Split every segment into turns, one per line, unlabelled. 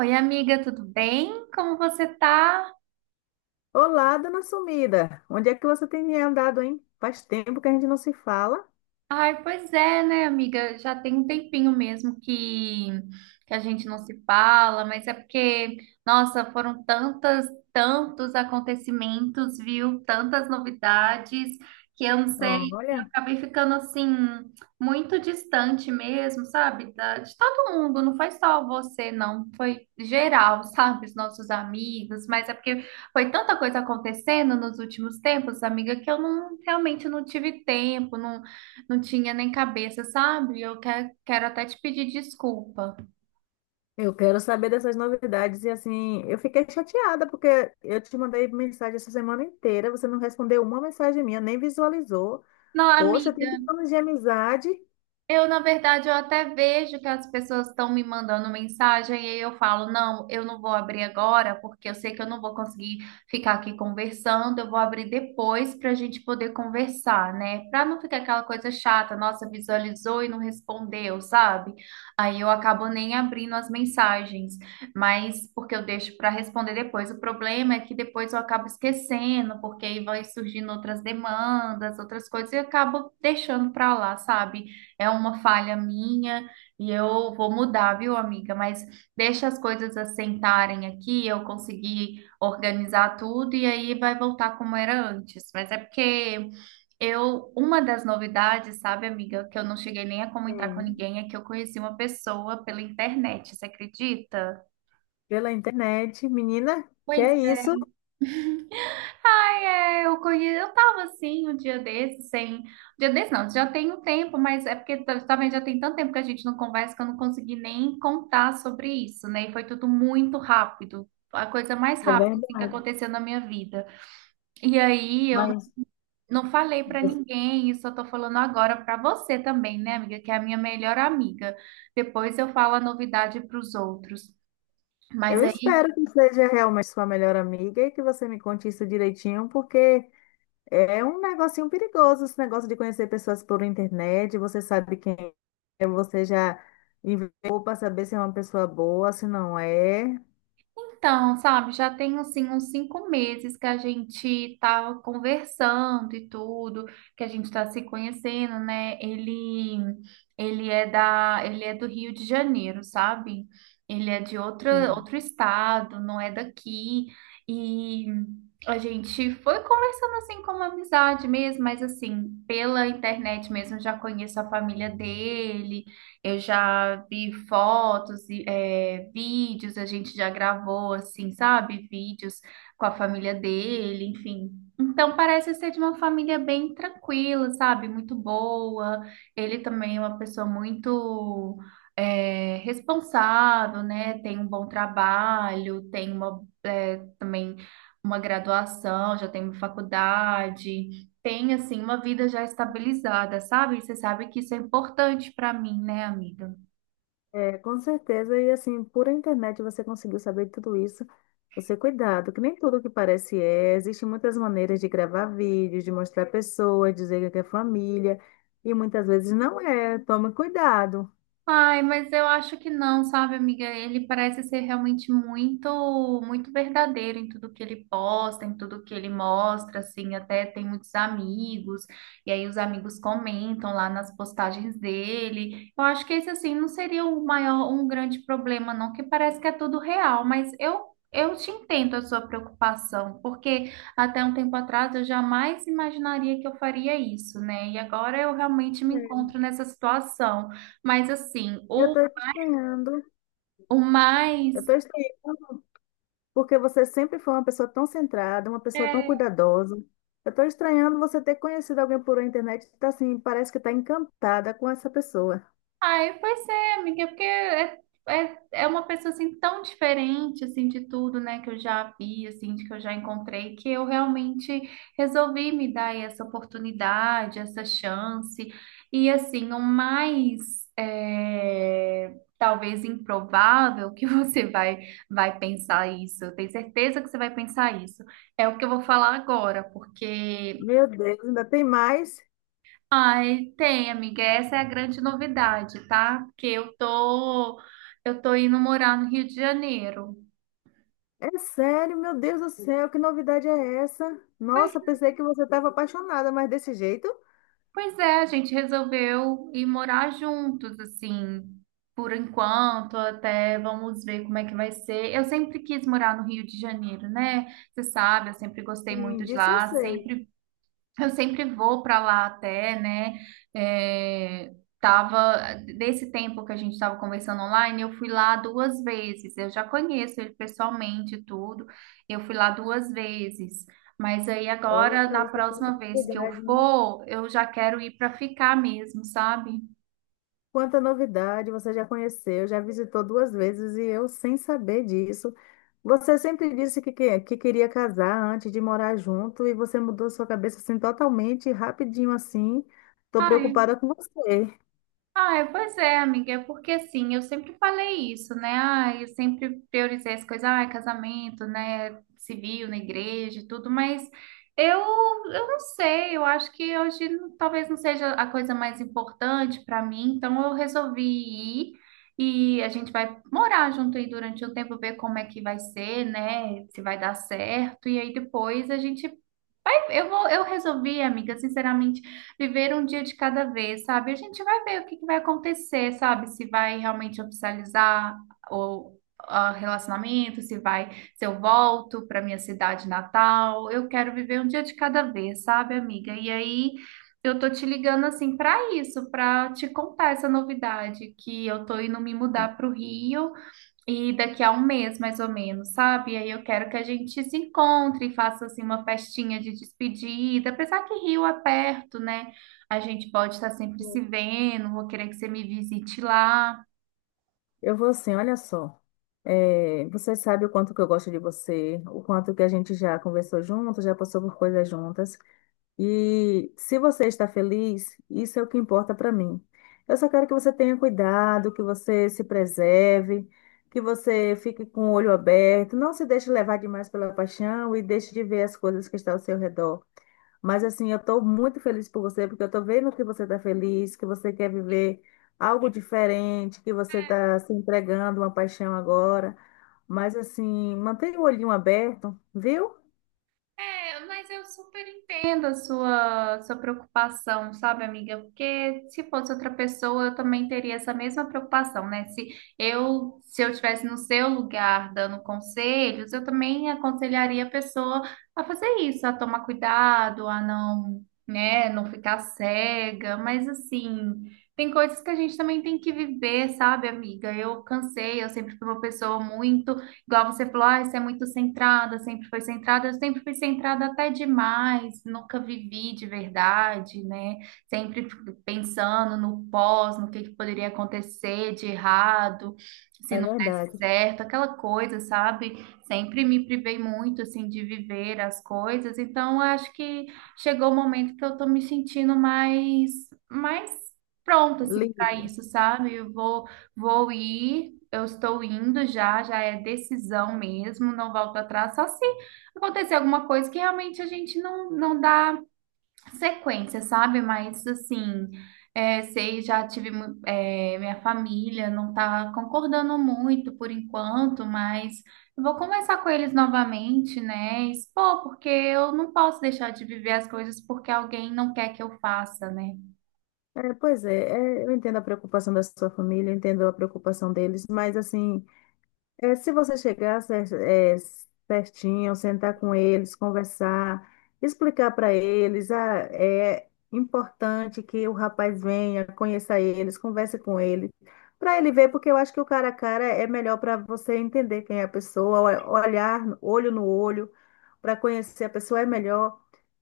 Oi, amiga, tudo bem? Como você tá?
Olá, dona Sumida. Onde é que você tem andado, hein? Faz tempo que a gente não se fala.
Ai, pois é, né, amiga? Já tem um tempinho mesmo que a gente não se fala, mas é porque, nossa, tantos acontecimentos, viu? Tantas novidades, que eu não sei, que eu
Olha,
acabei ficando assim, muito distante mesmo, sabe? De todo mundo, não foi só você, não, foi geral, sabe? Os nossos amigos, mas é porque foi tanta coisa acontecendo nos últimos tempos, amiga, que eu não realmente não tive tempo, não. Não tinha nem cabeça, sabe? Quero até te pedir desculpa.
eu quero saber dessas novidades e assim, eu fiquei chateada porque eu te mandei mensagem essa semana inteira, você não respondeu uma mensagem minha, nem visualizou.
Não,
Poxa, tem
amiga.
anos de amizade.
Eu, na verdade, eu até vejo que as pessoas estão me mandando mensagem e aí eu falo, não, eu não vou abrir agora, porque eu sei que eu não vou conseguir ficar aqui conversando, eu vou abrir depois para a gente poder conversar, né? Para não ficar aquela coisa chata, nossa, visualizou e não respondeu, sabe? Aí eu acabo nem abrindo as mensagens, mas porque eu deixo para responder depois. O problema é que depois eu acabo esquecendo, porque aí vai surgindo outras demandas, outras coisas, e eu acabo deixando para lá, sabe? É uma falha minha e eu vou mudar, viu, amiga? Mas deixa as coisas assentarem aqui, eu consegui organizar tudo e aí vai voltar como era antes. Mas é porque eu, uma das novidades, sabe, amiga, que eu não cheguei nem a comentar com
Sim.
ninguém, é que eu conheci uma pessoa pela internet, você acredita?
Pela internet, menina, que
Pois.
é isso?
Ai, é, eu tava assim um dia desse, sem. Um dia desse não, já tem um tempo, mas é porque também já tem tanto tempo que a gente não conversa que eu não consegui nem contar sobre isso, né? E foi tudo muito rápido, a coisa mais
É
rápida assim, que
verdade.
aconteceu na minha vida. E aí eu
Mas
não falei pra ninguém, isso eu tô falando agora pra você também, né, amiga, que é a minha melhor amiga. Depois eu falo a novidade pros outros. Mas
eu espero que seja realmente sua melhor amiga e que você me conte isso direitinho, porque é um negocinho perigoso esse negócio de conhecer pessoas por internet. Você sabe quem é, você já enviou para saber se é uma pessoa boa, se não é.
então, sabe, já tem assim uns 5 meses que a gente tá conversando e tudo, que a gente tá se conhecendo, né? Ele é do Rio de Janeiro, sabe? Ele é de
Sim.
outro estado, não é daqui. E a gente foi conversando assim como amizade mesmo, mas assim, pela internet mesmo já conheço a família dele, eu já vi fotos, vídeos, a gente já gravou, assim, sabe? Vídeos com a família dele, enfim. Então, parece ser de uma família bem tranquila, sabe? Muito boa. Ele também é uma pessoa responsável, né? Tem um bom trabalho, tem também uma graduação, já tem uma faculdade, tem assim uma vida já estabilizada, sabe? Você sabe que isso é importante para mim, né, amiga?
É, com certeza. E assim, por internet você conseguiu saber tudo isso. Você cuidado, que nem tudo que parece é. Existem muitas maneiras de gravar vídeos, de mostrar pessoas, dizer que é família. E muitas vezes não é. Tome cuidado.
Ai, mas eu acho que não, sabe, amiga? Ele parece ser realmente muito, muito verdadeiro em tudo que ele posta, em tudo que ele mostra, assim, até tem muitos amigos, e aí os amigos comentam lá nas postagens dele. Eu acho que esse, assim, não seria o maior, um grande problema, não, que parece que é tudo real, mas eu te entendo a sua preocupação, porque até um tempo atrás eu jamais imaginaria que eu faria isso, né? E agora eu realmente me
É.
encontro nessa situação. Mas assim,
Eu estou estranhando.
o
Eu
mais.
estou estranhando, porque você sempre foi uma pessoa tão centrada, uma pessoa tão
É,
cuidadosa. Eu estou estranhando você ter conhecido alguém por internet que tá assim, parece que está encantada com essa pessoa.
ai, pois é, amiga, é uma pessoa assim tão diferente assim de tudo, né, que eu já vi, assim, de que eu já encontrei, que eu realmente resolvi me dar essa oportunidade, essa chance. E assim, o mais é, talvez improvável que vai pensar isso, eu tenho certeza que você vai pensar isso, é o que eu vou falar agora, porque.
Meu Deus, ainda tem mais?
Ai, tem, amiga. Essa é a grande novidade, tá? Porque eu tô indo morar no Rio de Janeiro.
É sério, meu Deus do céu, que novidade é essa?
Pois,
Nossa, pensei que você estava apaixonada, mas desse jeito?
pois é, a gente resolveu ir morar juntos, assim, por enquanto, até vamos ver como é que vai ser. Eu sempre quis morar no Rio de Janeiro, né? Você sabe, eu sempre gostei
Sim,
muito de
disso eu
lá,
sei.
sempre. Eu sempre vou para lá até, né? É, tava desse tempo que a gente estava conversando online, eu fui lá 2 vezes. Eu já conheço ele pessoalmente e tudo. Eu fui lá duas vezes. Mas aí
Olha
agora, na
para isso, quanta
próxima vez que eu
novidade, hein?
for, eu já quero ir para ficar mesmo, sabe?
Quanta novidade, você já conheceu, já visitou duas vezes e eu sem saber disso. Você sempre disse que queria casar antes de morar junto e você mudou sua cabeça assim totalmente, rapidinho assim. Tô
Ah, é.
preocupada com você.
Ah, é, pois é, amiga, é porque assim, eu sempre falei isso, né? Ah, eu sempre priorizei as coisas, ah, casamento, né? Civil, na igreja, e tudo, mas eu não sei, eu acho que hoje talvez não seja a coisa mais importante para mim, então eu resolvi ir e a gente vai morar junto aí durante um tempo, ver como é que vai ser, né? Se vai dar certo, e aí depois a gente. Aí eu vou, eu resolvi, amiga, sinceramente, viver um dia de cada vez, sabe? A gente vai ver o que que vai acontecer, sabe? Se vai realmente oficializar o, ah, relacionamento, se eu volto para minha cidade natal. Eu quero viver um dia de cada vez, sabe, amiga? E aí eu tô te ligando assim para isso, para te contar essa novidade que eu tô indo me mudar para o Rio. E daqui a um mês, mais ou menos, sabe? Aí eu quero que a gente se encontre e faça assim uma festinha de despedida. Apesar que Rio é perto, né? A gente pode estar sempre se vendo. Vou querer que você me visite lá.
Eu vou assim, olha só. É, você sabe o quanto que eu gosto de você, o quanto que a gente já conversou junto, já passou por coisas juntas. E se você está feliz, isso é o que importa para mim. Eu só quero que você tenha cuidado, que você se preserve, que você fique com o olho aberto, não se deixe levar demais pela paixão e deixe de ver as coisas que estão ao seu redor. Mas assim, eu estou muito feliz por você, porque eu estou vendo que você está feliz, que você quer viver algo diferente, que você está se entregando a uma paixão agora. Mas assim, mantenha o olhinho aberto, viu?
É, mas eu super entendo a sua preocupação, sabe, amiga? Porque se fosse outra pessoa, eu também teria essa mesma preocupação, né? Se eu estivesse no seu lugar dando conselhos, eu também aconselharia a pessoa a fazer isso, a tomar cuidado, a não, né, não ficar cega. Mas assim, tem coisas que a gente também tem que viver, sabe, amiga? Eu cansei, eu sempre fui uma pessoa muito. Igual você falou, ah, você é muito centrada, sempre foi centrada, eu sempre fui centrada até demais, nunca vivi de verdade, né? Sempre pensando no pós, no que poderia acontecer de errado, se
É
não desse
verdade.
certo, aquela coisa, sabe? Sempre me privei muito, assim, de viver as coisas, então eu acho que chegou o momento que eu tô me sentindo mais pronta, assim, para
Livre.
isso, sabe? Eu vou. Vou ir, eu estou indo já, já é decisão mesmo, não volto atrás, só se acontecer alguma coisa que realmente a gente não dá sequência, sabe? Mas assim, é, sei, já tive mu- é, minha família não está concordando muito por enquanto, mas eu vou conversar com eles novamente, né? E expor, porque eu não posso deixar de viver as coisas porque alguém não quer que eu faça, né?
É, pois é, é, eu entendo a preocupação da sua família, eu entendo a preocupação deles, mas assim, é, se você chegar cer- é, certinho, sentar com eles, conversar, explicar para eles, ah, é importante que o rapaz venha, conheça eles, converse com ele, para ele ver, porque eu acho que o cara a cara é melhor para você entender quem é a pessoa, o- olhar olho no olho, para conhecer a pessoa é melhor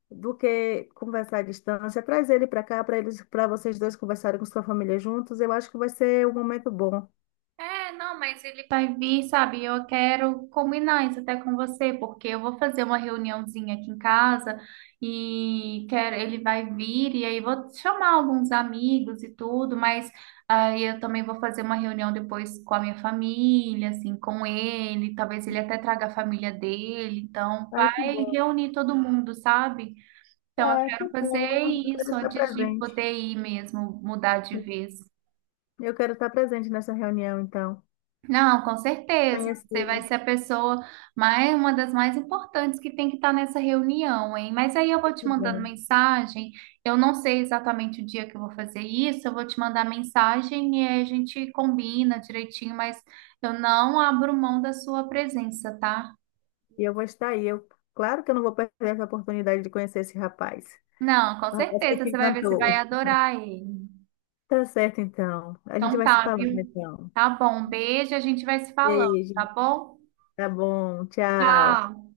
do que conversar à distância. Traz ele para cá, para eles, para vocês dois conversarem com sua família juntos, eu acho que vai ser um momento bom.
É, não, mas ele vai vir, sabe? Eu quero combinar isso até com você, porque eu vou fazer uma reuniãozinha aqui em casa e quero, ele vai vir e aí vou chamar alguns amigos e tudo, mas aí eu também vou fazer uma reunião depois com a minha família, assim, com ele, talvez ele até traga a família dele, então
Ai,
vai
que bom.
reunir todo mundo, sabe? Então eu
Ah, que
quero
bom.
fazer
Eu quero
isso
estar
antes de
presente.
poder ir mesmo, mudar de vez.
Eu quero estar presente nessa reunião, então.
Não, com certeza. Você vai
Conhecer.
ser a pessoa mais, uma das mais importantes que tem que estar nessa reunião, hein? Mas aí eu vou te
Que
mandando
bom.
mensagem. Eu não sei exatamente o dia que eu vou fazer isso. Eu vou te mandar mensagem e aí a gente combina direitinho, mas eu não abro mão da sua presença, tá?
E eu vou estar aí. Eu, claro que eu não vou perder essa oportunidade de conhecer esse rapaz.
Não, com
O rapaz que
certeza.
te
Você vai ver, você
encantou.
vai adorar ele.
Tá certo, então. A gente
Então
vai se
tá,
falando,
viu?
então.
Tá bom. Beijo, a gente vai se falando,
Beijo.
tá bom?
Tá bom. Tchau.
Tchau.